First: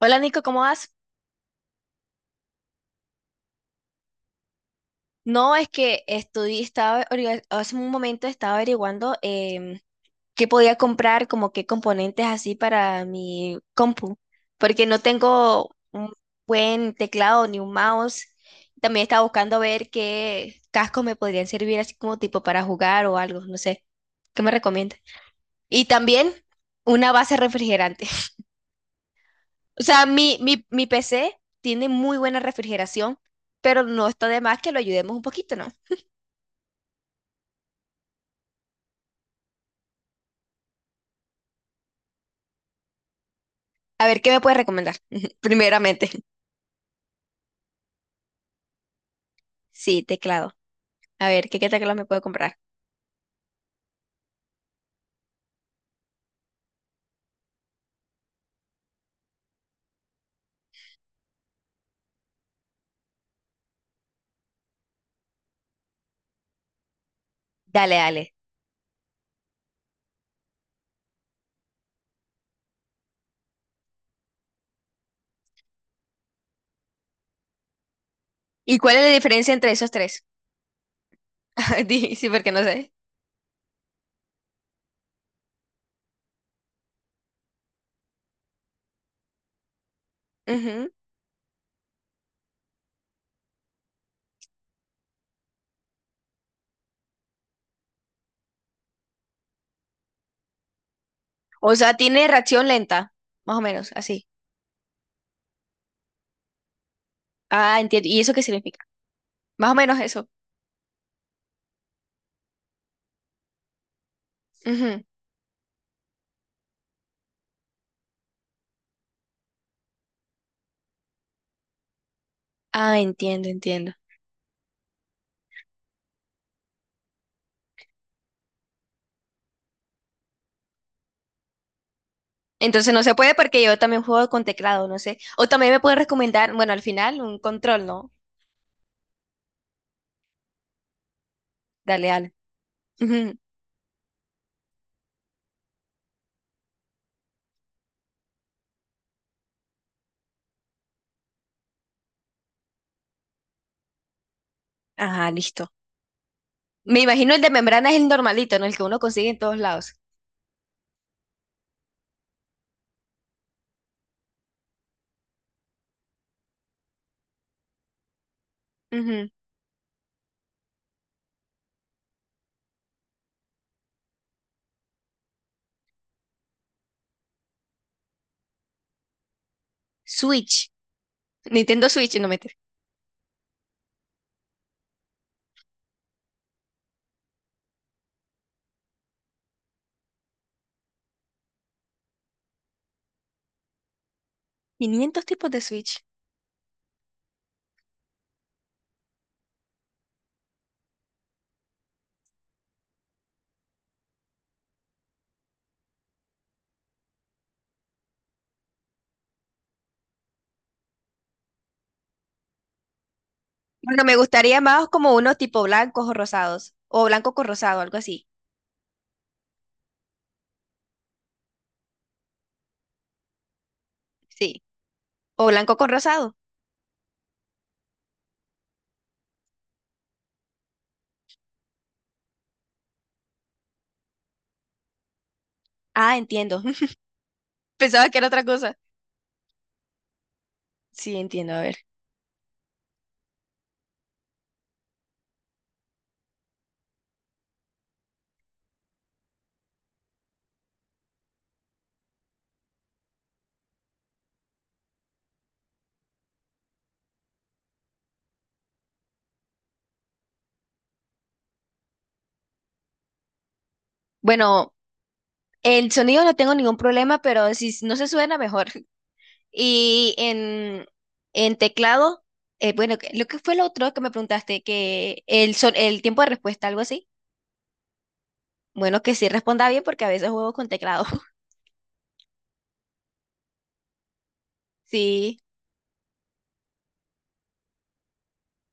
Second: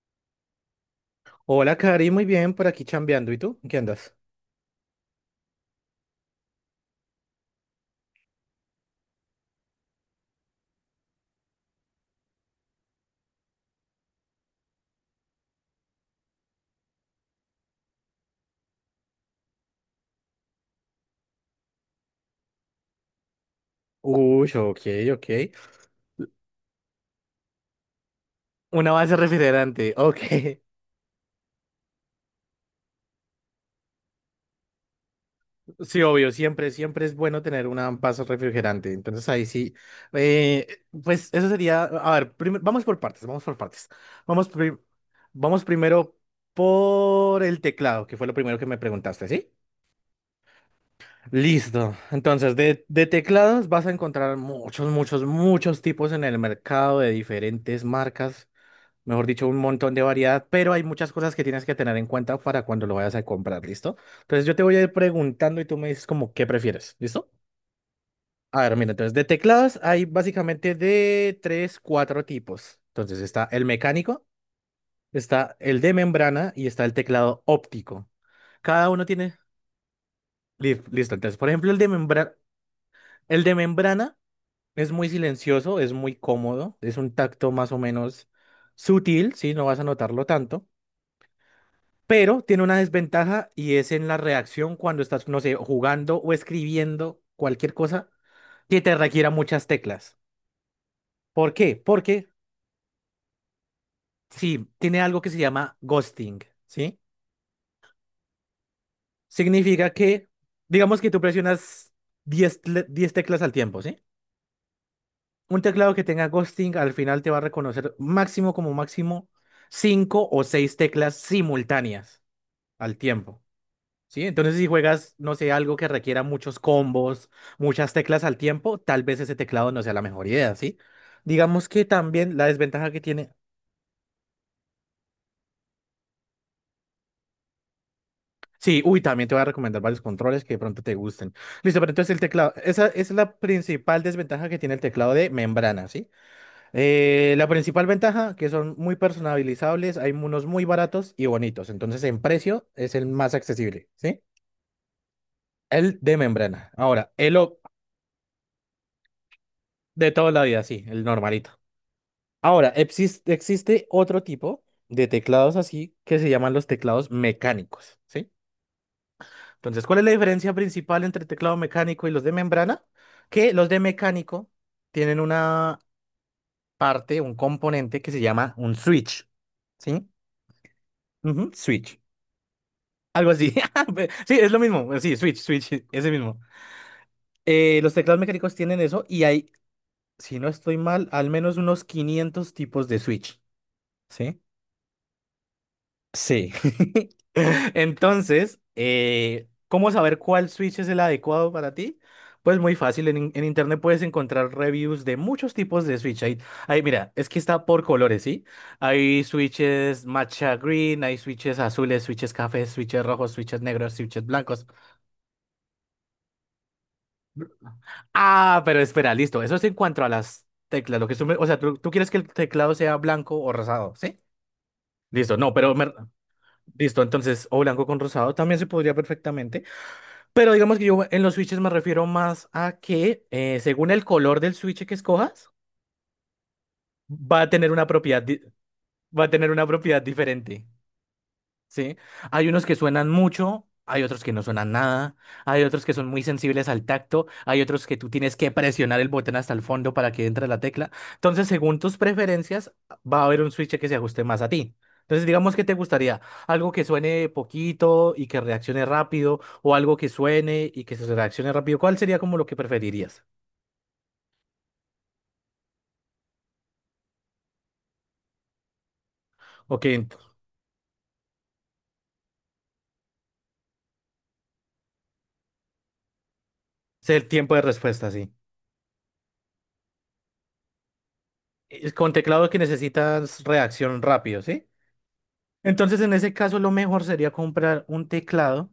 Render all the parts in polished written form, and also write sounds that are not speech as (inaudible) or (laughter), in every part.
Hola, Nico, ¿cómo vas? Hola, Cari, muy bien, por aquí chambeando. ¿Y tú? ¿En ¿Qué andas? No, es que estudié, estaba, hace un momento estaba averiguando qué podía comprar, como qué componentes así para mi compu, porque no tengo un buen teclado ni un mouse. También estaba buscando ver qué cascos me podrían servir así como tipo para jugar o algo, no sé, ¿qué Uy, me ok, recomiendas? ok. Y también una base refrigerante. (laughs) Una base O refrigerante, sea, ok. mi, (laughs) mi, mi PC tiene muy buena refrigeración, pero no está de más que lo ayudemos un poquito, ¿no? Sí, obvio, siempre es bueno tener una base refrigerante. Entonces ahí sí. eh, pues eso sería, a ver, vamos por partes, vamos por partes. A ver, ¿qué me Vamos, puedes pri- recomendar? (laughs) vamos Primeramente. primero por el teclado, que fue lo primero que me preguntaste, ¿sí? Sí, teclado. A ver, ¿qué Listo. teclado me puedo Entonces, comprar? de teclados vas a encontrar muchos, muchos, muchos tipos en el mercado de diferentes marcas. Mejor dicho, un montón de variedad, pero hay muchas cosas que tienes que tener en cuenta para cuando lo vayas a comprar, ¿listo? Entonces yo te voy a ir preguntando y tú me dices como qué prefieres, ¿listo? Dale, dale. A ver, mira, entonces de teclados hay básicamente de tres, cuatro tipos. Entonces está el mecánico, está el de membrana y está el teclado óptico. ¿Y Cada cuál es uno la tiene. diferencia entre esos tres? Listo, entonces, por ejemplo, el (laughs) de Sí, membrana, porque no sé. el de membrana es muy silencioso, es muy cómodo, es un tacto más o menos sutil, ¿sí? No vas a notarlo tanto. Ujú. Pero tiene una desventaja y es en la reacción cuando estás, no sé, jugando o escribiendo cualquier cosa que te requiera muchas teclas. ¿Por O qué? sea, tiene Porque reacción lenta, más o menos, así. sí, tiene algo que se llama ghosting, ¿sí? Ah, entiendo. ¿Y eso qué significa? Más o Significa menos eso. que, digamos que tú presionas 10 teclas al tiempo, ¿sí? Ujú. Un teclado que tenga ghosting al final te va a reconocer máximo como máximo 5 o 6 teclas simultáneas al Ah, tiempo. entiendo, entiendo. Sí, entonces si juegas, no sé, algo que requiera muchos combos, muchas teclas al tiempo, tal vez ese teclado no sea la mejor idea, ¿sí? Digamos que también la desventaja Entonces que no se tiene. puede porque yo también juego con teclado, no sé. O también me pueden recomendar, bueno, al final un control, ¿no? Sí, uy, también te voy a recomendar varios controles que de pronto te gusten. Listo, pero Dale, entonces el dale. teclado, esa es la Ujú. principal desventaja que tiene el teclado de membrana, ¿sí? La principal ventaja, que son muy personalizables, hay unos muy baratos y bonitos, entonces en precio es el más accesible, ¿sí? Ajá, listo. El de membrana. Me Ahora, imagino el de membrana es el normalito, ¿no? El que uno consigue en todos lados. de toda la vida, sí, el normalito. Ahora, existe otro tipo de teclados así que se llaman los teclados mecánicos, ¿sí? Ujú. Entonces, ¿cuál es la diferencia principal entre el teclado mecánico y los de membrana? Que los de mecánico tienen una parte, un componente que se llama un switch, ¿sí? Switch, Ujú, Nintendo switch. Switch, no meter. Algo así. (laughs) Sí, es lo mismo. Sí, switch, switch, (laughs) sí, ese mismo. Los teclados mecánicos tienen eso y hay, si no estoy mal, al menos unos 500 tipos de switch, ¿sí? 500 tipos de Switch. Sí. (laughs) Entonces, ¿cómo saber cuál switch es el adecuado para ti? Pues muy fácil, en internet puedes encontrar reviews de muchos tipos de switch. Hay, mira, es que está por colores, ¿sí? Hay switches matcha green, hay switches azules, switches cafés, switches rojos, switches negros, Bueno, me switches gustaría blancos. más como unos tipo blancos o rosados, o blanco con rosado, algo así. Ah, pero espera, listo. Eso es en cuanto a las teclas. Lo que tú me- O sea, tú quieres que el teclado sea blanco o rosado, ¿sí? Sí, Listo, o no, blanco con rosado. listo, entonces, o blanco con rosado también se podría perfectamente. Pero digamos que yo en los switches me refiero más a que según el color del switch que escojas, Ah, entiendo. (laughs) va a tener una Pensaba que propiedad, era di- otra cosa. va a tener una propiedad diferente. Sí, entiendo, a ver. Sí, hay unos que suenan mucho, hay otros que no suenan nada, hay otros que son muy sensibles al tacto, hay otros que tú tienes que presionar el botón hasta el fondo para que entre la tecla. Entonces, según tus preferencias, va a haber un switch que se ajuste más a ti. Entonces, digamos que te gustaría algo que suene poquito y que reaccione rápido, o algo que suene y que se reaccione rápido. ¿Cuál sería como lo que preferirías? Bueno, el sonido no tengo ningún problema, pero no se suena mejor. (laughs) Ok, Y ent- en, en teclado, bueno, lo que fue lo otro que me preguntaste, que el tiempo de respuesta, algo así. es el tiempo de respuesta, sí. Bueno, que sí responda bien porque a veces juego con teclado. (laughs) Es Con teclado que necesitas reacción rápido, ¿sí? Sí. Entonces, en ese caso, lo mejor sería comprar un teclado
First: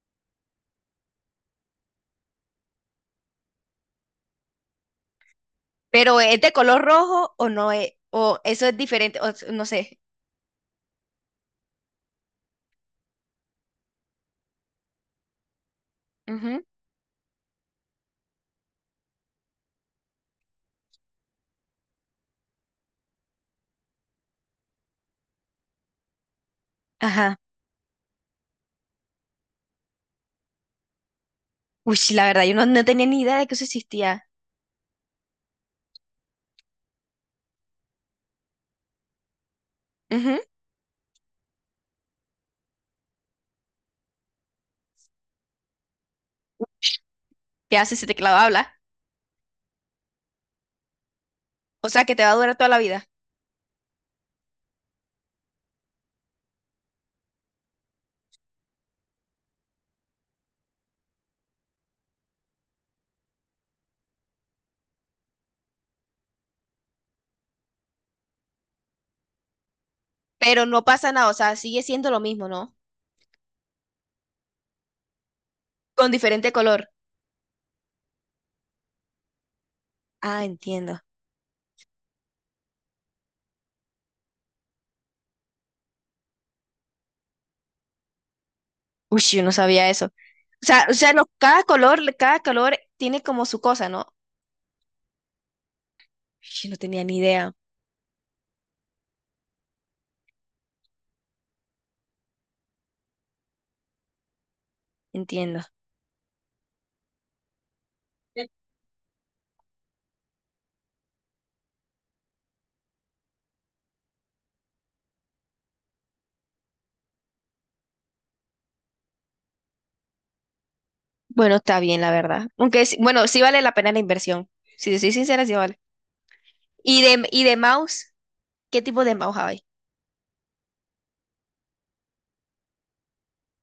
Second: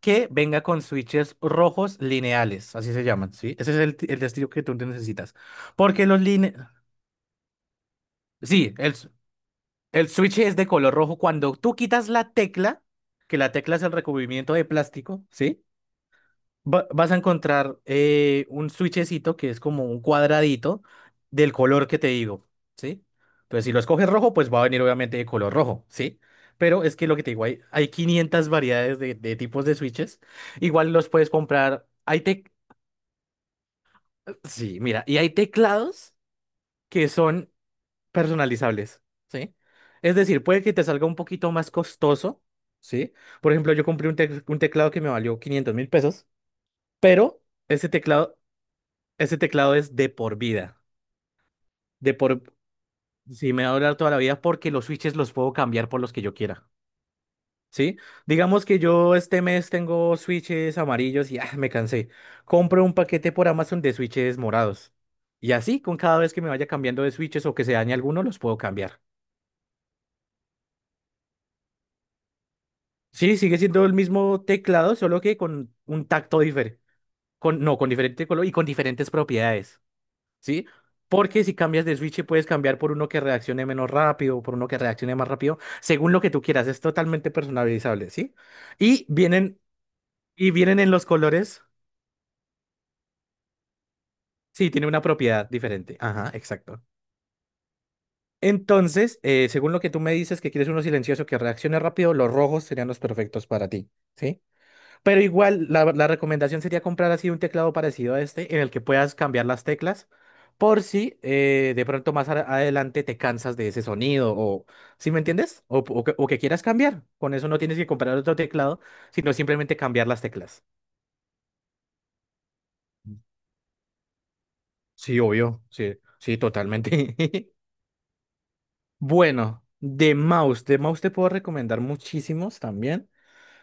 que venga con switches rojos lineales, así se llaman, ¿sí? Ese es el estilo que tú necesitas. Porque Pero los ¿es de lineales. color rojo o no es? O eso Sí, es diferente, o no sé. el switch es de color rojo. Cuando tú quitas la tecla, que la tecla es el recubrimiento de plástico, ¿sí? Ujú. vas a encontrar un switchecito que es como un cuadradito del color que te digo, ¿sí? Entonces, si lo escoges rojo, pues va a venir obviamente de color rojo, ¿sí? Pero es que lo que te Ajá. digo, hay 500 variedades de tipos de switches. Igual los puedes comprar. Uy, sí, la verdad, yo no, no tenía ni idea de que eso existía. Sí, mira, y hay teclados que son personalizables, ¿sí? Es Ujú. decir, puede que te salga un poquito más costoso, ¿sí? Por ejemplo, yo compré un teclado que me valió 500.000 pesos, pero. ¿Qué Ese haces si te teclado clava habla? Ese teclado es de por vida. O sea, De que te va a por. durar toda la vida. Si me va a durar toda la vida porque los switches los puedo cambiar por los que yo quiera. ¿Sí? Digamos que yo este mes tengo switches amarillos y ah, me cansé. Compro un paquete por Amazon de switches morados. Y así, con cada vez que me vaya cambiando de switches o que se dañe alguno, los puedo cambiar. Pero no pasa nada, o sea, sigue siendo lo mismo, ¿no? Sí, sigue siendo el mismo teclado, solo que con un Con tacto diferente diferente. color. Con, no, con diferente color y con diferentes propiedades. Ah, ¿Sí? entiendo. Porque si cambias de switch, puedes cambiar por uno que reaccione menos rápido, por uno que reaccione más rápido, según lo que tú quieras. Es totalmente personalizable, ¿sí? Y Uy, yo no vienen, sabía eso. y O vienen sea, en o los sea, no- colores. Cada color tiene como su cosa, ¿no? Sí, tiene una propiedad diferente. Ajá, Yo no exacto. tenía ni idea. Entonces, según lo que tú me dices, que quieres uno silencioso que reaccione rápido, los rojos serían los perfectos para ti, ¿sí? Pero Entiendo. igual, la recomendación sería comprar así un teclado parecido a este, en el que puedas cambiar las teclas, por si de pronto más adelante te cansas de ese sonido, o ¿sí me entiendes? O que quieras cambiar. Con eso no tienes que comprar otro teclado, sino simplemente cambiar las teclas. Bueno, está bien, la verdad. Bueno, sí vale la pena la inversión. Si te soy Sí, sincera, sí obvio, vale. sí, sí, ¿Y totalmente. de, y de (laughs) mouse? ¿Qué tipo de mouse hay? Bueno, de mouse te puedo recomendar muchísimos también.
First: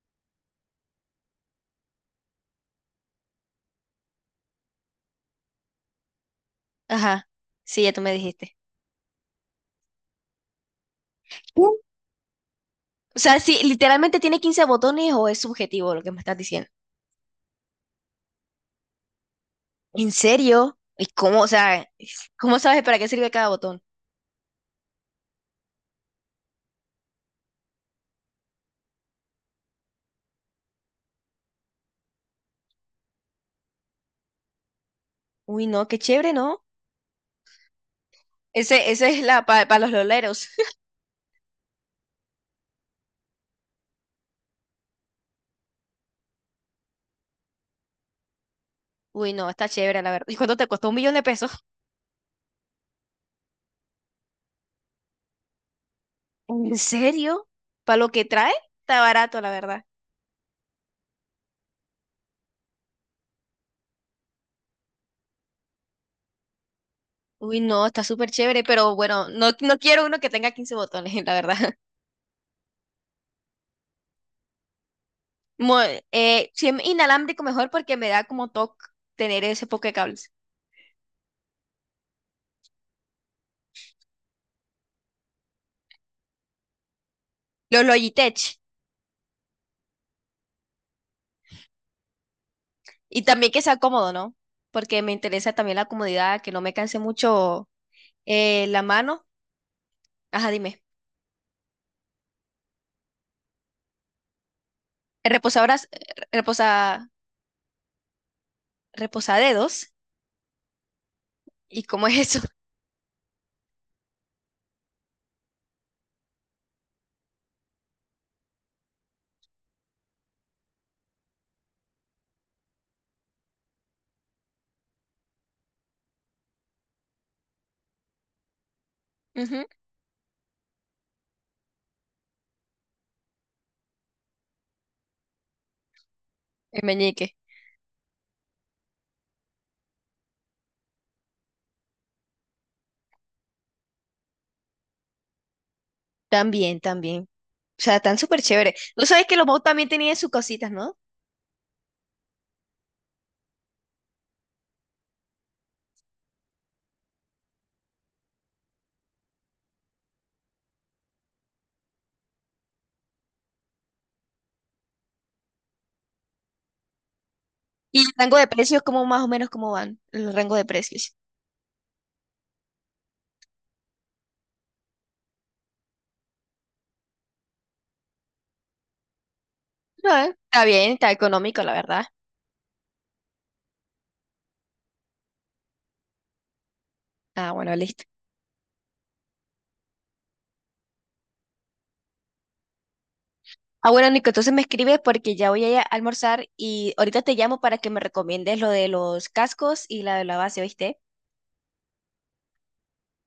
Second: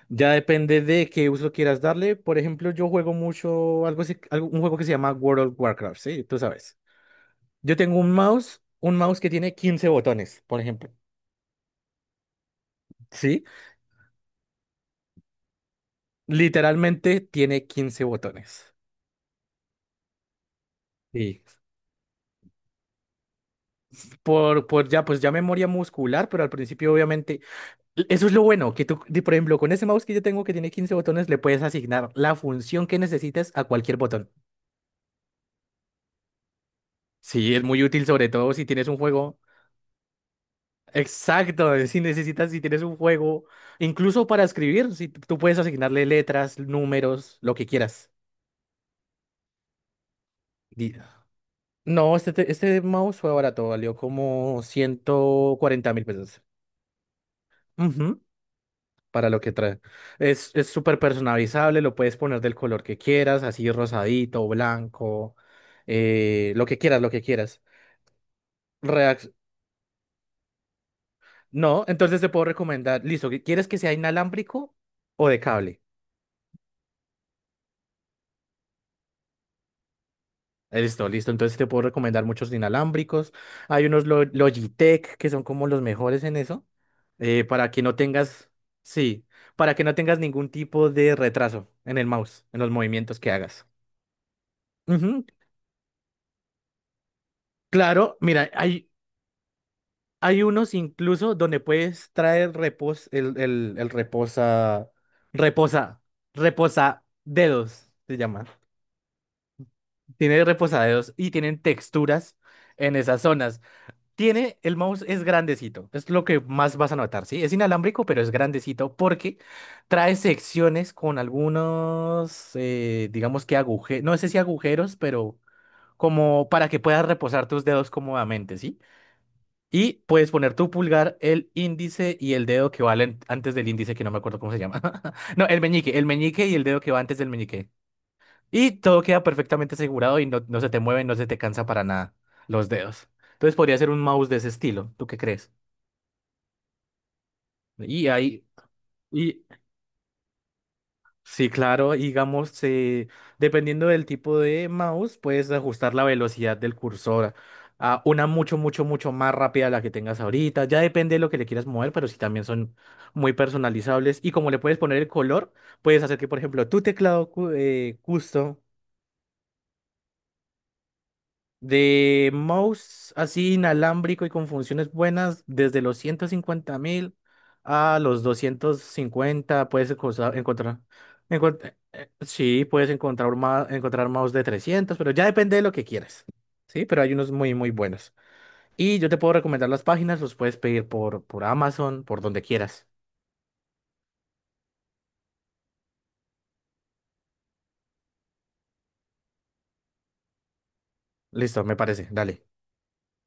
Ya depende de qué uso quieras darle. Por ejemplo, yo juego mucho algo, un juego que se llama World of Warcraft, ¿sí? Tú sabes. Ajá, Yo sí, ya tengo tú me dijiste. Un mouse que tiene 15 botones, por ejemplo. Sí. O sea, ¿Sí? si literalmente tiene 15 botones o es subjetivo lo que me estás diciendo. Literalmente tiene 15 botones. ¿En serio? ¿Y cómo, Sí. o sea, cómo sabes para qué sirve cada botón? Por ya, pues ya memoria muscular, pero al principio obviamente. Eso es lo bueno, que tú, por ejemplo, con ese mouse que yo tengo que tiene 15 botones, le puedes asignar la función que necesites a cualquier botón. Uy, no, qué chévere, ¿no? Sí, es muy útil, sobre todo si tienes Ese, un esa es juego. la para los loleros. (laughs) Exacto, si tienes un juego, incluso para escribir, si tú puedes asignarle letras, números, lo que quieras. Uy, no, está chévere, la verdad. ¿Y cuánto te costó? ¿Un Di- millón de pesos? No, este mouse fue barato, valió como 140 mil pesos. ¿En serio? ¿Para lo Ujú, que trae? Está para lo barato, la que trae. verdad. Es súper personalizable, lo puedes poner del color que quieras, así rosadito, blanco, lo que quieras, lo que Uy, quieras. no, está súper chévere, pero bueno, Reac- no, no quiero uno que tenga 15 botones, (laughs) la verdad. No, entonces te puedo recomendar, listo, ¿quieres que sea inalámbrico o de Mo- cable? Si es inalámbrico mejor porque me da como toque tener ese poco de cables. Listo, listo. Entonces sí te puedo recomendar muchos inalámbricos. Hay unos Logitech que son como los mejores en eso. Para que Los no tengas, Logitech. Sí, para que no tengas ningún tipo de retraso en el mouse, en los movimientos Y que también que hagas. sea cómodo, ¿no? Porque me Ujú, interesa también la comodidad, que no me canse mucho claro, mira, la hay, mano. hay Ajá, unos dime. incluso donde puedes traer repos, el Reposadoras, reposa, eh, reposa, reposa, dedos, se llama. reposadedos. Tiene reposadedos y tienen ¿Y cómo es texturas eso? en esas zonas. Tiene, el mouse es grandecito, es lo que más vas a notar, ¿sí? Es inalámbrico, pero es grandecito porque trae secciones con algunos, digamos que agujeros, no sé si agujeros, pero como para que puedas reposar tus dedos cómodamente, ¿sí? (laughs) Ujú. Y puedes poner tu pulgar, el índice y el dedo que va antes del índice, que no me acuerdo cómo se llama. (laughs) No, el meñique y el dedo El que va antes del meñique. meñique. Y todo queda perfectamente asegurado y no, no se te mueve, no se te cansa para nada los dedos. Entonces podría ser un mouse de ese estilo. ¿Tú qué crees? También, también. O sea, Y están súper ahí, chévere. Tú sabes que y los mouse también tenían sus cositas, ¿no? sí, claro, digamos, dependiendo del tipo de mouse, puedes ajustar la velocidad del cursor a una mucho, mucho, mucho más rápida a la que tengas ahorita. Ya depende de lo que le quieras mover, pero sí también son muy personalizables. Y como le puedes poner el color, puedes hacer que, por ejemplo, tu teclado ¿Y el rango de custom. precios, cómo más o menos cómo van? El rango de precios. De mouse así inalámbrico y con funciones buenas, desde los 150.000 a los 250 puedes No, Está encontrar. bien, está económico, la verdad. Sí, puedes encontrar, encontrar mouse de trescientos, pero ya depende de lo que quieras. Sí, pero hay unos Ah, muy, muy bueno, listo. buenos. Y yo te puedo recomendar las páginas, los puedes pedir por, Amazon, por donde quieras. Ah, bueno, Nico, entonces me escribes porque ya voy a ir a almorzar y ahorita te llamo para que me recomiendes lo de los cascos y la de la base, ¿oíste? Listo, me parece. Dale.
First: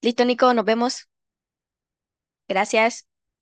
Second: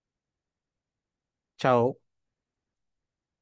Listo, Nico, nos vemos. Chao. Gracias.